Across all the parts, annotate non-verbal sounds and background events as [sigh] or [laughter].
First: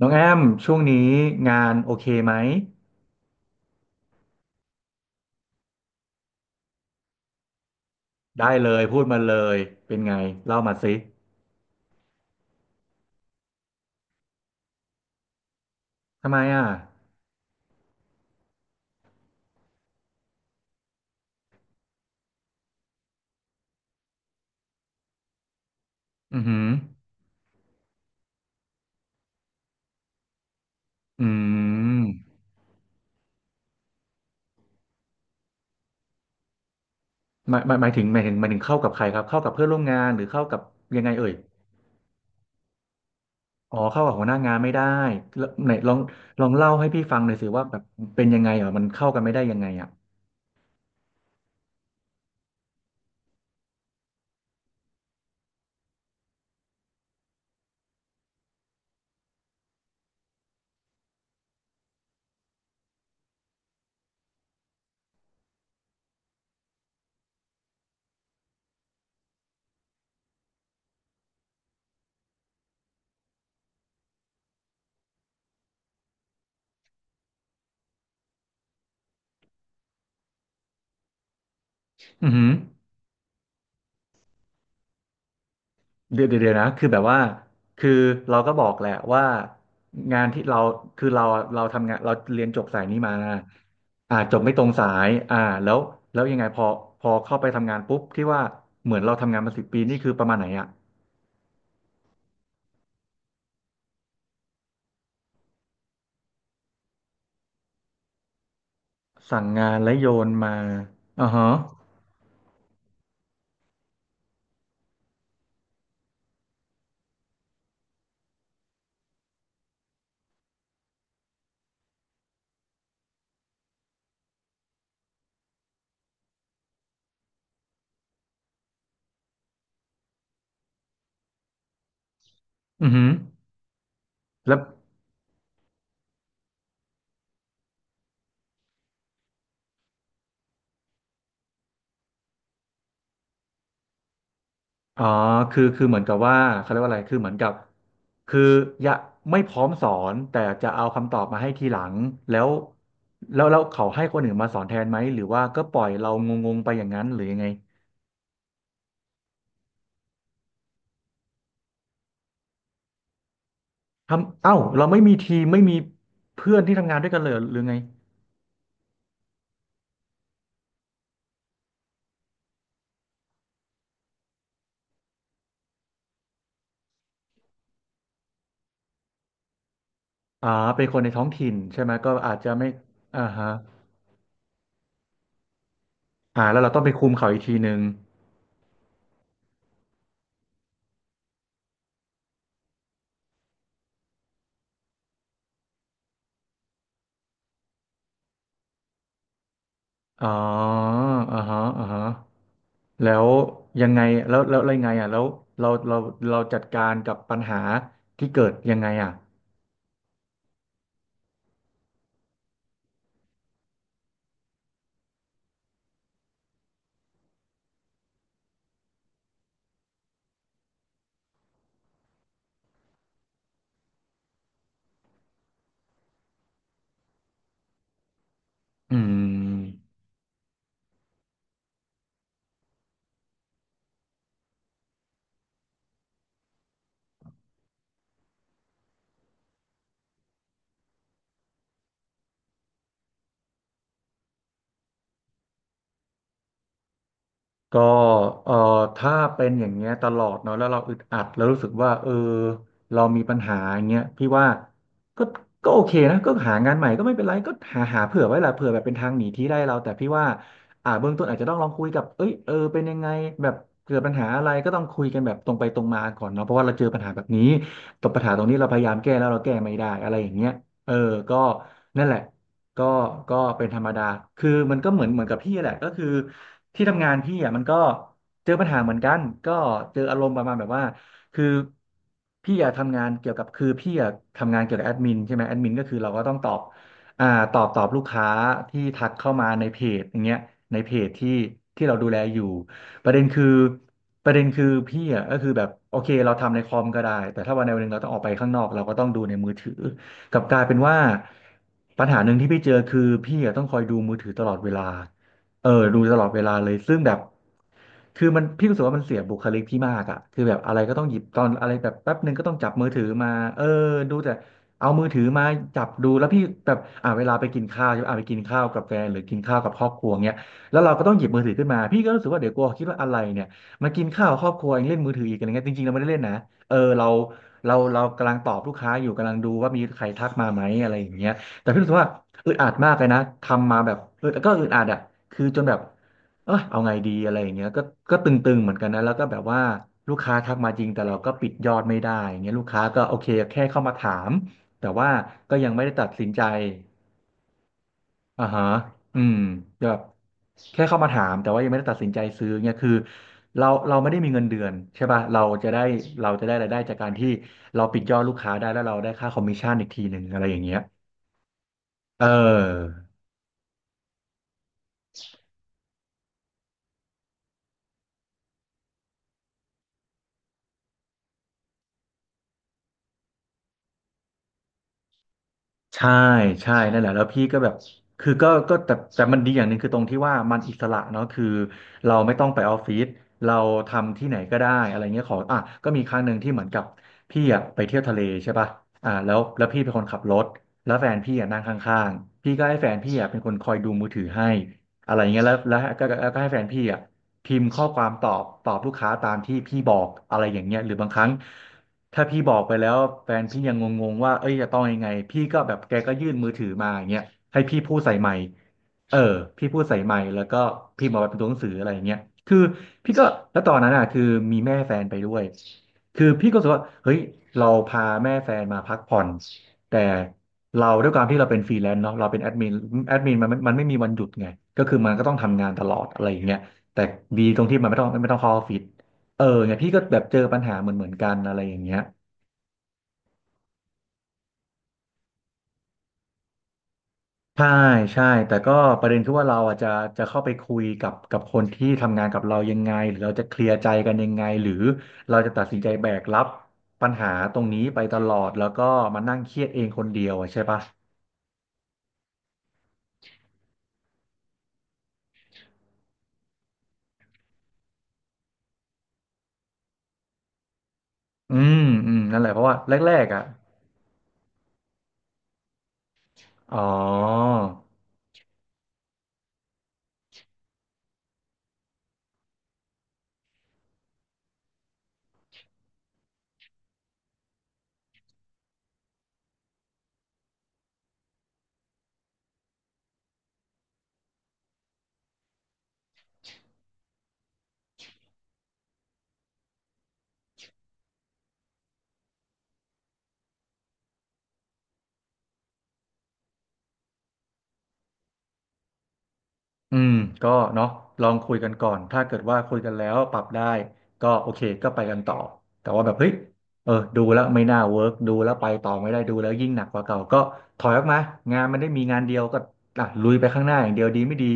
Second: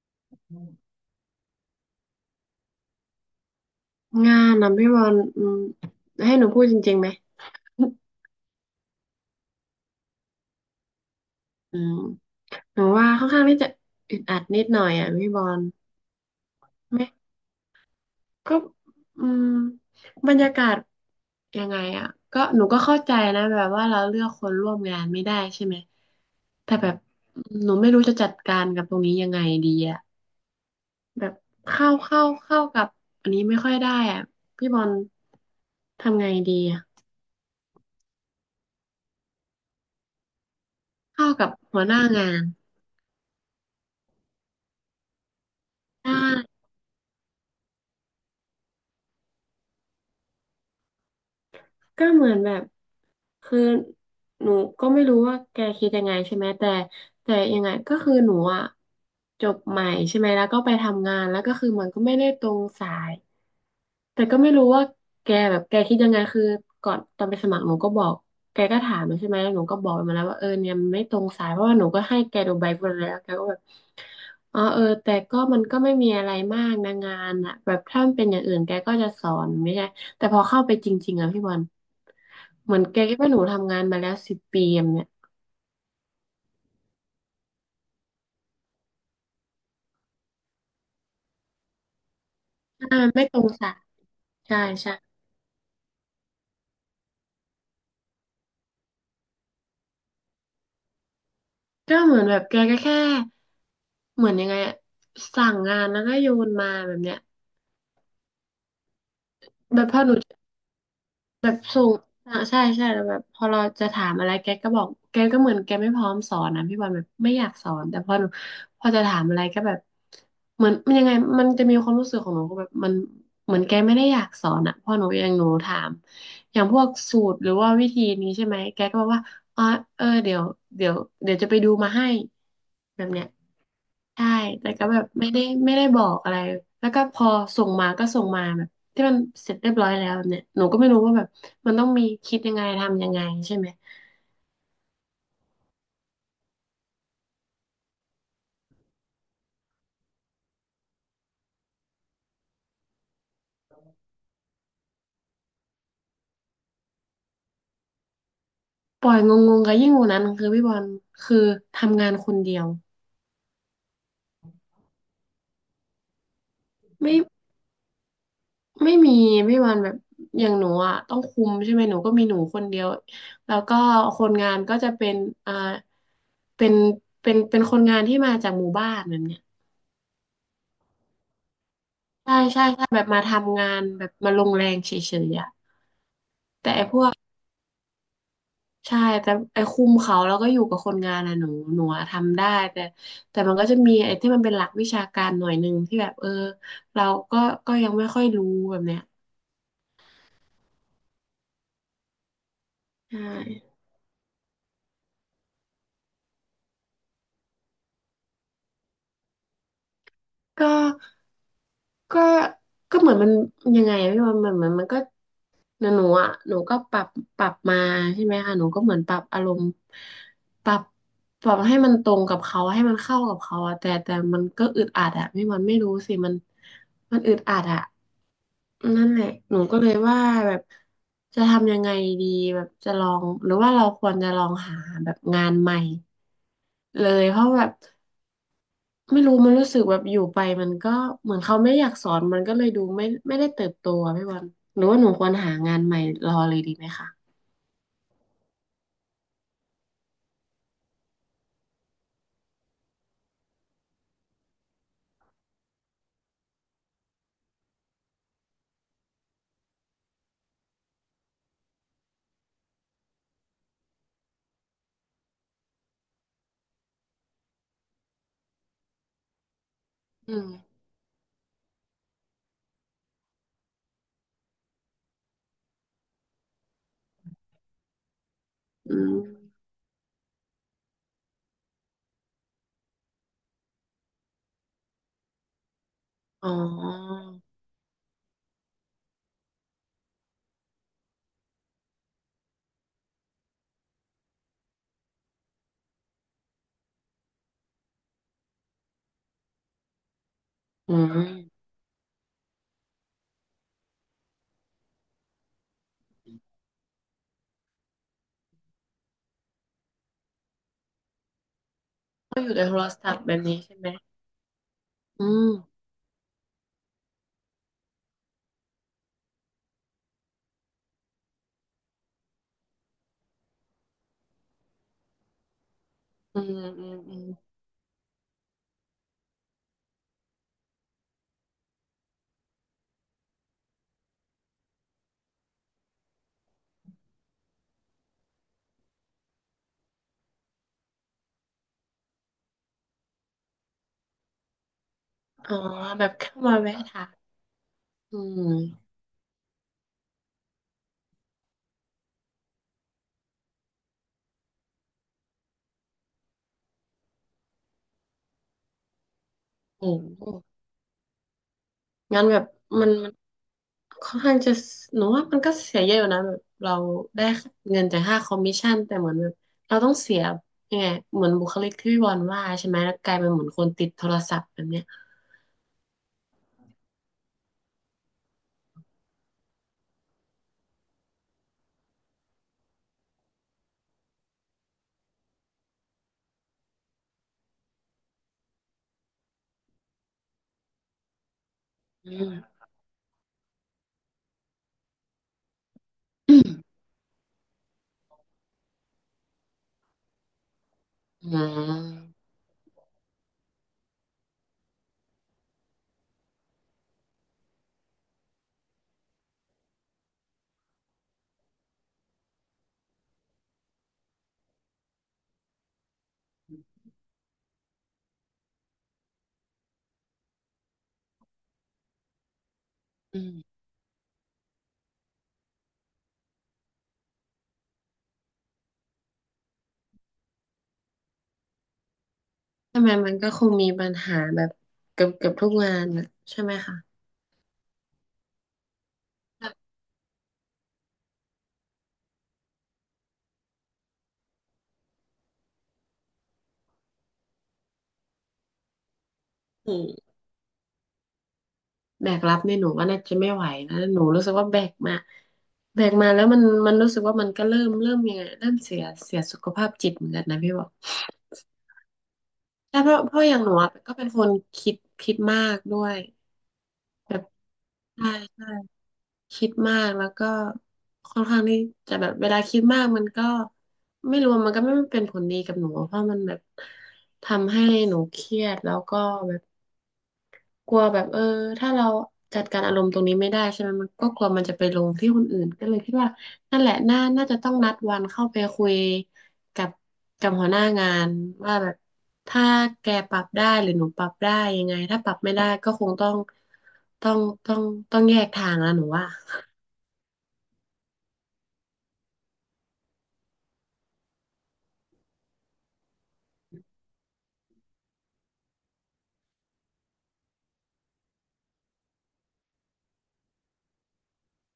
น้องแอมช่วงนี้งานโอเคไหมงานนะพี่บอลให้หนูพูดจริงๆไหม [laughs] ได้เลยพูดมาเลยเป็นไงเล่ามาสิอืมหนูว่าค่อนข้างที่จะอึดอัดนิดหน่อยอ่ะพี่บอลทำไมอ่ะไม่ก็อืมบรรยากาศยังไงอ่ะก็หนูก็เข้าใจนะแบบว่าเราเลือกคนร่วมงานไม่ได้ใช่ไหม อือหือแต่แบบหนูไม่รู้จะจัดการกับตรงนี้ยังไงดีอ่ะแบอืบเข้าเข้ามเข้ากับอันนี้ไม่ค่อยได้อ่ะพี่บอลทำไงดีอ่ะหมายหมายหมายถึงหมายถึงหมายถึงเข้ากับใครครับเข้ากับเพื่อนร่วมงานหรือเข้ากับยังไงเอ่เข้ายกับหัวหน้างานอ๋อเข้ากับหัวหน้างานไม่ได้แล้วไหนลองใลองช่ เล่าให้พี่ฟังหน่อยสิว่าแบบเป็นยังไงอ่ะมันเข้ากันไม่ได้ยังไงอ่ะก็เหมือนแบบคือหนูก็ไม่รู้ว่าแกคิดยังไงใช่ไหมแต่ยังไงก็คือหนูอ่ะจบใหม่ใช่ไหมแล้วก็ไปทำงานแล้วก็คือมันก็ไม่ได้ตรงสาย แต่ก็ไม่รู้ว่าแกแบบแกคิดยังไงคือก่อนตอนไปสมัครหนูก็บอกแกก็ถามมาใช่ไหมหนูก็บอกมาแล้วว่าเออเนี่ยมันไม่ตรงสายเพราะว่าหนูก็ให้แกดูใบบัวแล้วแกก็แบบอ๋อเออแต่ก็มันก็ไม่มีอะไรมากนะงานอ่ะแบบถ้ามันเป็นอย่างอื่นแกก็จะสอนไม่ใช่แต่พอเข้าไปจริงๆอ่ะพี่บอลอือหือ เหมือนแกคิดว่าหนูทำงานมาแล้วสิบปีอะเนี่ยเดี๋ยวเดี๋ยวเดี๋ยวนะคือแบบว่าคือเราก็บอกแหละว่างานที่เราคือเราทำงานเราเรียนจบสายอ่านี้มันมาไม่ตรงสายอ่าจบไม่ใช่ตรงสาใช่ยอ่าแล้วแล้วยังไงพอเข้าไปทำงานปุ๊บที่ว่าเหมือนเราทำงานมา10 ปีนี่คือประมาณไหนอะก็เหมือนแบบแกก็แค่เหมือนยังไงอะสั่งงานแล้วก็โยนมาแบบเนี้ยสั่งงานแบบและพอโยหนู นมาอ่าแบฮะบส่งอ่าใช่ใช่แล้วแบบพอเราจะถามอะไรแกก็บอกแกก็เหมือนแกไม่พร้อมสอนนะพี่บอลแบบไม่อยากสอนแต่พอหนูพอจะถามอะไรก็แบบเหมือนมันยังไงมันจะมีความรู้สึกของหนูก็แบบมันเหมือนแกไม่ได้อยากสอนอ่ะพอหนูอย่างหนูถามอย่างพวกสูตรหรือว่าวิธีนี้ใช่ไหมแกก็บอกว่าอ๋อเออเดี๋ยวเดี๋ยวจะไปดูมาให้อือแบฮึบเนี้ย ใช่ แล้ว แต่ก็แบบไม่ได้บอกอะไร แล้วก็พอส่งมาก็ส่งมาแบบที่มันเสร็จเรียบร้อยแล้วแบบเนี่ยหนูก็ไม่รู้ว่าแบบมันต้องมีคิดยังไงทำยังไงใช่ไหมอ๋อคือเหมือนกับว่าเขาเรียกว่าอะไรคือเหมือนกับคืออย่าไม่พร้อมสอนแต่จะเอาคำตอบมาให้ทีหลังแล้วแล้วเขาให้คนอื่นมาสอนแทนไหมหรือว่าก็ปล่อยเรางงๆไปอย่างนั้นหรือยังไงปล่อยงงๆกัยิ่งกว่านั้นคือพี่บอลคือทำงานคนเดียวเอ้าเราไม่มีทีมไม่มีเพื่อนที่ทำงานด้วยไม่กันเลยหรือไงไม่มีพี่บอลแบบอย่างหนูอ่ะต้องคุมใช่ไหมหนูก็มีหนูคนเดียวแล้วก็คนงานก็จะเป็นอ่าเป็นเป็นคนงานที่มาจากหมู่บ้านแบบเนี้ยอ่าเป็นคนในท้องถิ่นใช่ไหมก็ใช่อาจจะใช่ไม่ใช่แบบอ่ามาฮะทำงานแบบมาลงแรงเฉยๆอ่ะอ่าแล้วเราแต่ต้องไอ้ไปพ คุมเขาอีกทีหนึ่งใช่แต่ไอ้คุมเขาแล้วก็อยู่กับคนงานน่ะหนูอะทำได้แต่แต่มันก็จะมีไอ้ที่มันเป็นหลักวิชาการหน่อยหนึ่งที่แบบเออเราก็ก็ยังไม่ค่อยรู้แบบเนี้ยอ๋ออ่าฮะอ่าฮะ แล้ใชว่ยังไงแล้วแลไรไงอ่ะแล้วเราเราเราจัดการกับปัญหาที่เกิดยังไงอ่ะก็ก็ก็เหมือนมันยังไงอะพี่บอลเหมือนมันก็หนูอ่ะหนูก็ปรับปรับมาใช่ไหมคะหนูก็เหมือนปรับอารมณ์ปรับปรับให้มันตรงกับเขาให้มันเข้ากับเขาอะแต่มันก็อึดอัดอะพี่บอลไม่รู้สิมันมันอึดอัดอะ อืนั่นม แหละหนูก็เลยว่าแบบจะทำยังไงดีแบบจะลองหรือว่าเราควรจะลองหาแบบงานใหม่เลยเพราะแบบไม่รู้มันรู้สึกแบบอยู่ไปมันก็เหมือนเขาไม่อยากสอนมันก็เลยดูไม่ได้เติบโตอะพี่บอลหรือว่าหนูควรหางานใหม่รอเลยดีไหมคะก็เอ่อถ้าเป็นอย่างเงี้ยตลอดเนาะแล้วเราอึดอัดแล้วรู้สึกว่าเออเรามีปัญหาอย่างเงี้ยพี่ว่าก็ก็โอเคนะก็หางานใหม่ก็ไม่เป็นไรก็หาเผื่อไว้หละเผื่อแบบเป็นทางหนีที่ได้เราแต่พี่ว่าเบื้องต้นอาจจะต้องลองคุยกับเอ้ยเออเป็นยังไงแบบเกิดปัญหาอะไรก็ต้องคุยกันแบบตรงไปตรงมาก่อนเนาะเพราะว่าเราเจอปัญหาแบบนี้ตบปัญหาตรงนี้เราพยายามแก้แล้วเราแก้ไม่ได้อะไรอย่าอืงเงี้มยเออก็นั่นแหละ ก็ก็เป็นธรรมดา คือมันก็เหมือนกับพี่แหละก็คือที่ทำงานพี่อ่ะมันก็เจอปัญหาเหอืมือนกัมนก็เจออารมณ์ประมาณแบบว่าคือพี่อ่ะทำงานเกี่ยวกับคือพี่อ่ะทำงานเกี่ยวกับแอดมินใช่ไหมแอดมินก็คือเราก็ต้องอ๋ออ่าตอบลูกค้าที่ทักเข้ามาในเพจอย่างเงี้ยในเพจที่เราดูแลอยู่ ประเด็นคือประเด็นคือพี่อ่ะก็คือแบบโอเคเราทำในคอมก็ได้แต่ถ้าวันใดวันหนึ่งเราต้องออกไปข้างนอกเราก็ต้องดูในมือถือ กลับกลายเป็นอืว่ามปัญหาหนึ่งที่พี่เจอคือพี่อะต้องคอยดูมือถือตลอดเวลาดูตลอดเวลาเลยซึ่งแบบคือมันพี่รู้สึกว่ามันเสียบุคลิกพี่มากอะคือแบบอะไรก็ต้องหยิบตอนอะไรแบบแป๊บหนึ่งก็ก็อต้ยู่องในจับโทรมือถือศัพท์มาแบบนี้เออใช่ไหมดูแต่เอามือถือือมามจับดูแล้วพี่แบบเวลาไปกินข้าวใช่ไหมไปกินข้าวกับแฟนหรือกินข้าวกับครอบครัวเงี้ยแล้วเราก็ต้องหยิบมือถือขึ้นมาพี่ก็รู้สึกว่าเดี๋ยวกลัวคิดว่าอะไรเนี่ยมากินข้าวกับครอบครัวเองเล่นมือถืออีกอะไรเงี้ยจริงๆเราไม่ได้เล่นนะ อืมเอออืมเราอืมเรากำลังตอบลูกค้าอยู่กำลังดูว่ามีใครทักมาไหมอะไรอย่างเงี้ยแต่พี่รู้สึกว่าอึดอัดมากเลยนะทำมาแบบก็อึดอัดอ่ะคือจนแบบเอาไงดีอะไรอย่างเงี้ยก็ตึงๆเหมือนกันนะแล้วก็แบบว่าลูกค้าทักมาจริงแต่เราก็ปิดยอดไม่ได้อย่างเงี้ยลูกค้าก็โอเคแค่เข้ามาถามแต่ว่าอ๋ก็อยังไม่ได้แบตัดบสินเข้าใจ มาแวะถามอืมอ่าฮะอืมแบบแค่เข้ามาถามแต่ว่ายังไม่ได้ตัดสินใจซื้อเนี่ยคือเราไม่ได้มีเงินเดือนใช่ป่ะเราจะได้รายได้จากการที่เราปิดยอดลูกค้าได้แล้วเราได้ค่าคอมมิชชั่นอีโอ้กทีหนึ่โหงอะไรอย่างเงี้ยเองั้อ นแบบมัน ค่อนข้างจะหนูว่ามันก็เสียเยอะอยู่นะแบบเราได้เงินจากค่าคอมมิชชั่นแต่เหมือนแบบเราต้องเสียยังไงเหมือนบุคลิกที่พี่บอลว่าใช่ไหมแล้วกลายเป็นเหมือนคนติดโทรศัพท์แบบเนี้ยใช่ใช่นั่นแหละแล้วพี่ก็แบบคือก็แต่มันดีอย่างหนึ่งคือตรงที่ว่ามันอิสระเนาะคือเราไม่ต้องไปออฟฟิศเราทำที่ไหนก็ได้อะไรเงี้ยขออ่ะก็มีครั้งหนึ่งที่เหมือนกับพี่อ่ะไปเที่ยวทะเลใช่ป่ะแล้วพี่เป็นคนขับรถแล้วแฟนพี่อ่ะนั่งข้าอืงมๆพี่ก็ให้แฟนพี่อ่ะเป็นคนคอยดูมือถือให้อะไรเงี้ยแล้วแล้วแล้วก็แล้วอืก็มให้แฟนพี่อ่ะ พิมพ์ข้อความตอบลูกค้าตามที่พี่บอกอะไรอย่างเงี้ยหรือบางคอืรั้งถ้ามพี่บอกไปแล้วแฟนพี่ยังงงๆว่าเอ้ยจะต้องยังไงพี่ก็แบบแกก็ยื่นมือถือมาอย่างเงี้ยให้พี่พูดใส่ไมค์เออพี่พูดใส่ไมค์แล้วก็พิมพ์ออกมาเป็นตัวหนังสืออะไรอย่างเงี้ยคือพี่ก็แล้วตอนนั้นอ่ะคือมีแม่แฟนไปด้วยคือพี่ก็รู้สึกว่าเฮ้ยเราพาแม่แฟนมาพักผ่อนแต่เราด้วยความที่เราเป็นฟรีแลนซ์เนาะเราเป็นแอดมินแอดมินมันอืมันไม่มีวันหยุดไงก็คือมันก็ต้องทำงานตลอดอะไรอย่างเงี้ย แต่ดีตรงที่มันไม่ต้องเข้าออฟฟิศเออเนี่ยพี่ก็แบบเจอปัญหาเหมือนกันอะไรอย่างเงี้ยมทำไมมันก็คงมีปัญหาแบบเกือบทุกงานนะใช่ไหมคะใช่ใช่แต่ก็ประเด็นคือว่าแบบเราอาจจะจะเข้าไปคุยกับคนที่ทำงานกับเรายังไงหรือเราจะเคลียร์ใจกันยังไงหรือเราจะตัดสินใจแบกรับปัญหาตรงนี้ไปตลอดแล้วก็มานั่งเครียดอืเองคนมเดียวอะใช่ปะแบกรับเนี่ยหนูว่าน่าจะไม่ไหวนะหนูรู้สึกว่าแบกมาแบกมาแล้วมันมันรู้สึกว่ามันก็เริ่มยังไงเริ่มเสียเสียสุขภาพจิตเหมือนกันนะพี่บอล อืมอืมนั่นแหละเพราะว่าใช่เพราะเพแรราะกอๆย่างอ่ะหนูอะก็เป็นคนคิดมากด้วยอ๋อ แบบใช่ใช่คิดมากแล้วก็ค่อนข้างที่จะแบบเวลาคิดมากมันก็ไม่รู้มันก็ไม่เป็นผลดีกับหนูเพราะมันแบบทำให้หนูเครียดแล้วก็แบบ กลัวแบบเออถ้าเราจัดการอารมณ์ตรงนี้ไม่ได้ใช่ไหมมันก็กลัวมันจะไปลงที่คนอื่นก็เลยคิดว่านั่นแหละน่าจะต้องนัดวันเข้าไปคุยกับกับหัวหน้างานว่าแบบถ้าแกปรับได้หรือหนูปรับได้ยังไงถ้าปรับไม่ได้ก็คงต้องต้องต้องต้องแยกทางแล้วหนูว่า อืมก็เนาะลองคุยกันก่อนถ้าเกิดว่าคุยกันแล้วปรับได้ก็โอเคก็ไปกันต่อแต่ว่าแบบเฮ้ยเออดูแล้วไม่น่าเวิร์กดูแล้วไปต่อไม่ได้ดูแล้วยิ่งหนักกว่าเก่าก็ถอยออกมางานมันได้มีงานเดียวก็อ่ะลุยไปข้างหน้าอย่างเดียวดีไม่ดี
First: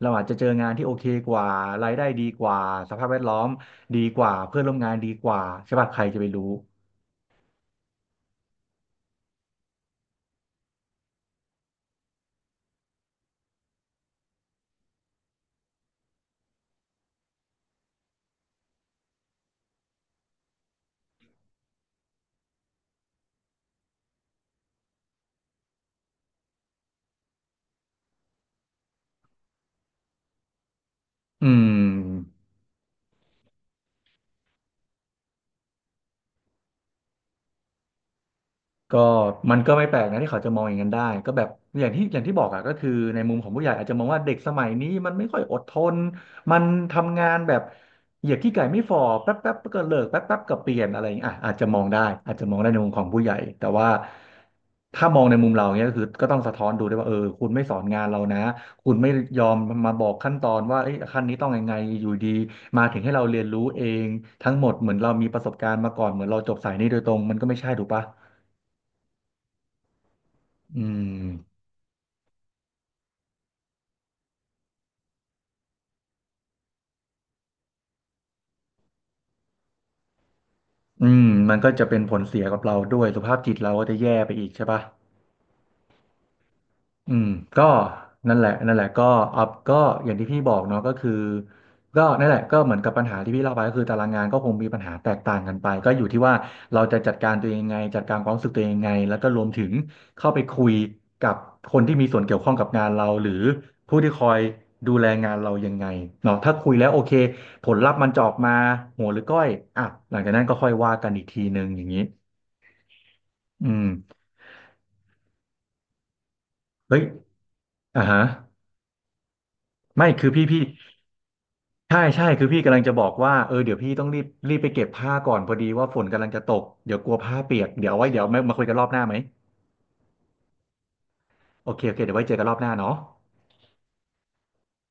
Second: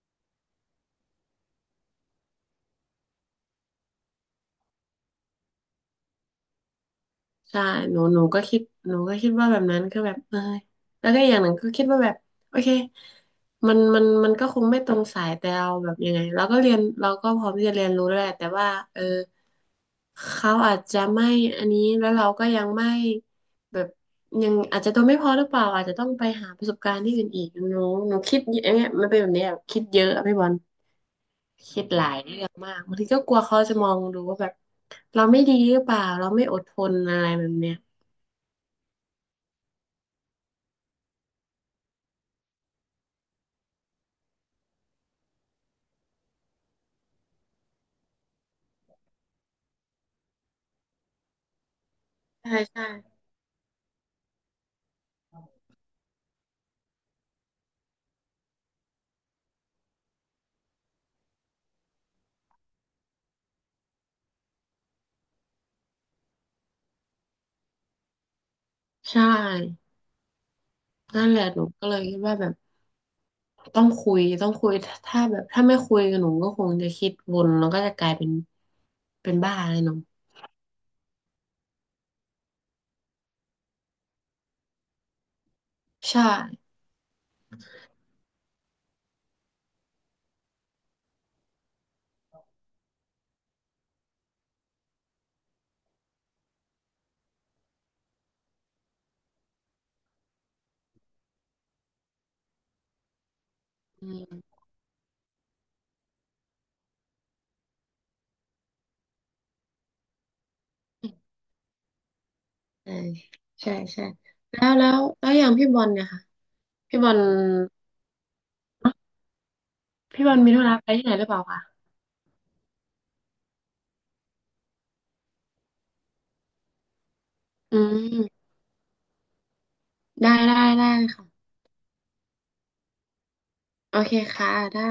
เราอาจจะเจองานที่โอเคกว่ารายได้ดีกว่าสภาพแวดล้อมดีกว่าเพื่อนร่วมงานดีกว่าใช่ป่ะใครจะไปรู้ใช่หนูก็คิดหนูก็คิดว่าแบบนั้นคือแบบเออแล้วก็อย่างหนึ่งก็คิดว่าแบบโอเคมันก็คงไม่ตรงสายแต่เราแบบยังไงเราก็เรียนเราก็พร้อมที่จะเรียนรู้แล้วแหละแต่ว่าเออเขาอาจจะไม่อันนี้แล้วเราก็ยังไม่แบบยังอาจจะตัวไม่พอหรือเปล่าอาจจะต้องไปหาประสบการณ์ที่อื่นอีกหนูคิดเยอะเนี่ยมันเป็นแบบเนี้ยคิดเยอะอะพี่บอลอืคิดหลายเรื่ม องมากบางทีก็กลัวเขาจะมองดูว่าแบบเราไม่ดีหรือเปล่าเราไม่อดทนอะไรแบบเนี้ย ก็มันก็ไม่แปลกนะที่เขาจะมองอย่างนั้นได้ก็แบบอย่างที่บอกอะก็คือในมุมของผู้ใหญ่อาจจะมองว่าเด็กสมัยนี้มันไม่ค่อยอดทนมันทำงานแบบเหยียบขี้ไก่ไม่ฝ่อแป๊บแป๊บก็เลิกแป๊บแป๊บก็เปลี่ยนอะไรอย่างเงี้ยอ่ะอาจจะมองได้อาจจะใช่มองได้ในใช่มุมของผู้ใหญ่แต่ว่าถ้ามองในมุมเราเนี้ยก็คือก็ต้องสะท้อนดูด้วยว่าเออคุณไม่สอนงานเรานะคุณไม่ยอมมาบอกขั้นตอนว่าเอ้ยขั้นนี้ต้องยังไงอยู่ดีมาถึงให้เราเรียนรู้เองทั้งหมดเหมือนเรามีประสบการณ์มาก่อนเหมือนเราจบสายนี้โดยตรงมันก็ไม่ใช่ถูกปะ ใช่อืมนั่นแหละหนูก็เลยคิดว่าแบบต้องคุยถ้าแบบถ้าไม่คุยกับหนูก็คงจะคิดวนแล้วก็จะกลายเป็นเป็นบ้าเลยหนูอืมมันก็จะเป็นผลเสียกับเราด้วยสุขภาพจิตเราก็จะแย่ไปอีกใช่ปะ ใช่อืมก็นั่นแหละก็อัพก็อย่างที่พี่บอกเนาะก็คือก็นั่นแหละก็เหมือนกับปัญหาที่พี่เล่าไปก็คือตารางงานก็คงมีปัญหาแตกต่างกันไปก็อยู่ที่ว่าเราจะจัดการตัวเองยังไงจัดการความรู้สึกตัวเองยังไงแล้วก็รวมถึงเข้าไปคุยกับคนที่มีส่วนเกี่ยวข้องกับงานเราหรือผู้อืที่คอยมดูแลงานเรายังไงเนาะถ้าคุยแล้วโอเคผลลัพธ์มันจะออกมาหัวหรือก้อยอ่ะหลังจากนั้นก็ค่อยว่ากันอีกทีหนึ่งอย่างนี้ใช่อืใช่มใช่แล้วอย่างพี่บอลเนี่ยค่ะเฮ้พี่ยบอลอ่าฮะเนอะไม่พี่คือบอลพี่มีธุพี่ ระไปที่ไหนหรือเปล่าคะใช่ใช่คือพี่กำลังจะบอกว่าเออเดี๋ยวพี่ต้องรีบไปเก็บผ้าก่อนพอดีว่าฝนกำลังจะตกเดี๋ยวกลัวผ้าเปียกอืเดี๋ยวเอาไว้เดี๋ยวมามมาคุยกันรอบหน้าไหมได้ค่ะโอเคโอเคเดี๋ยวไว้เจอกันรอบหน้าเนาะโอเคค่ะได้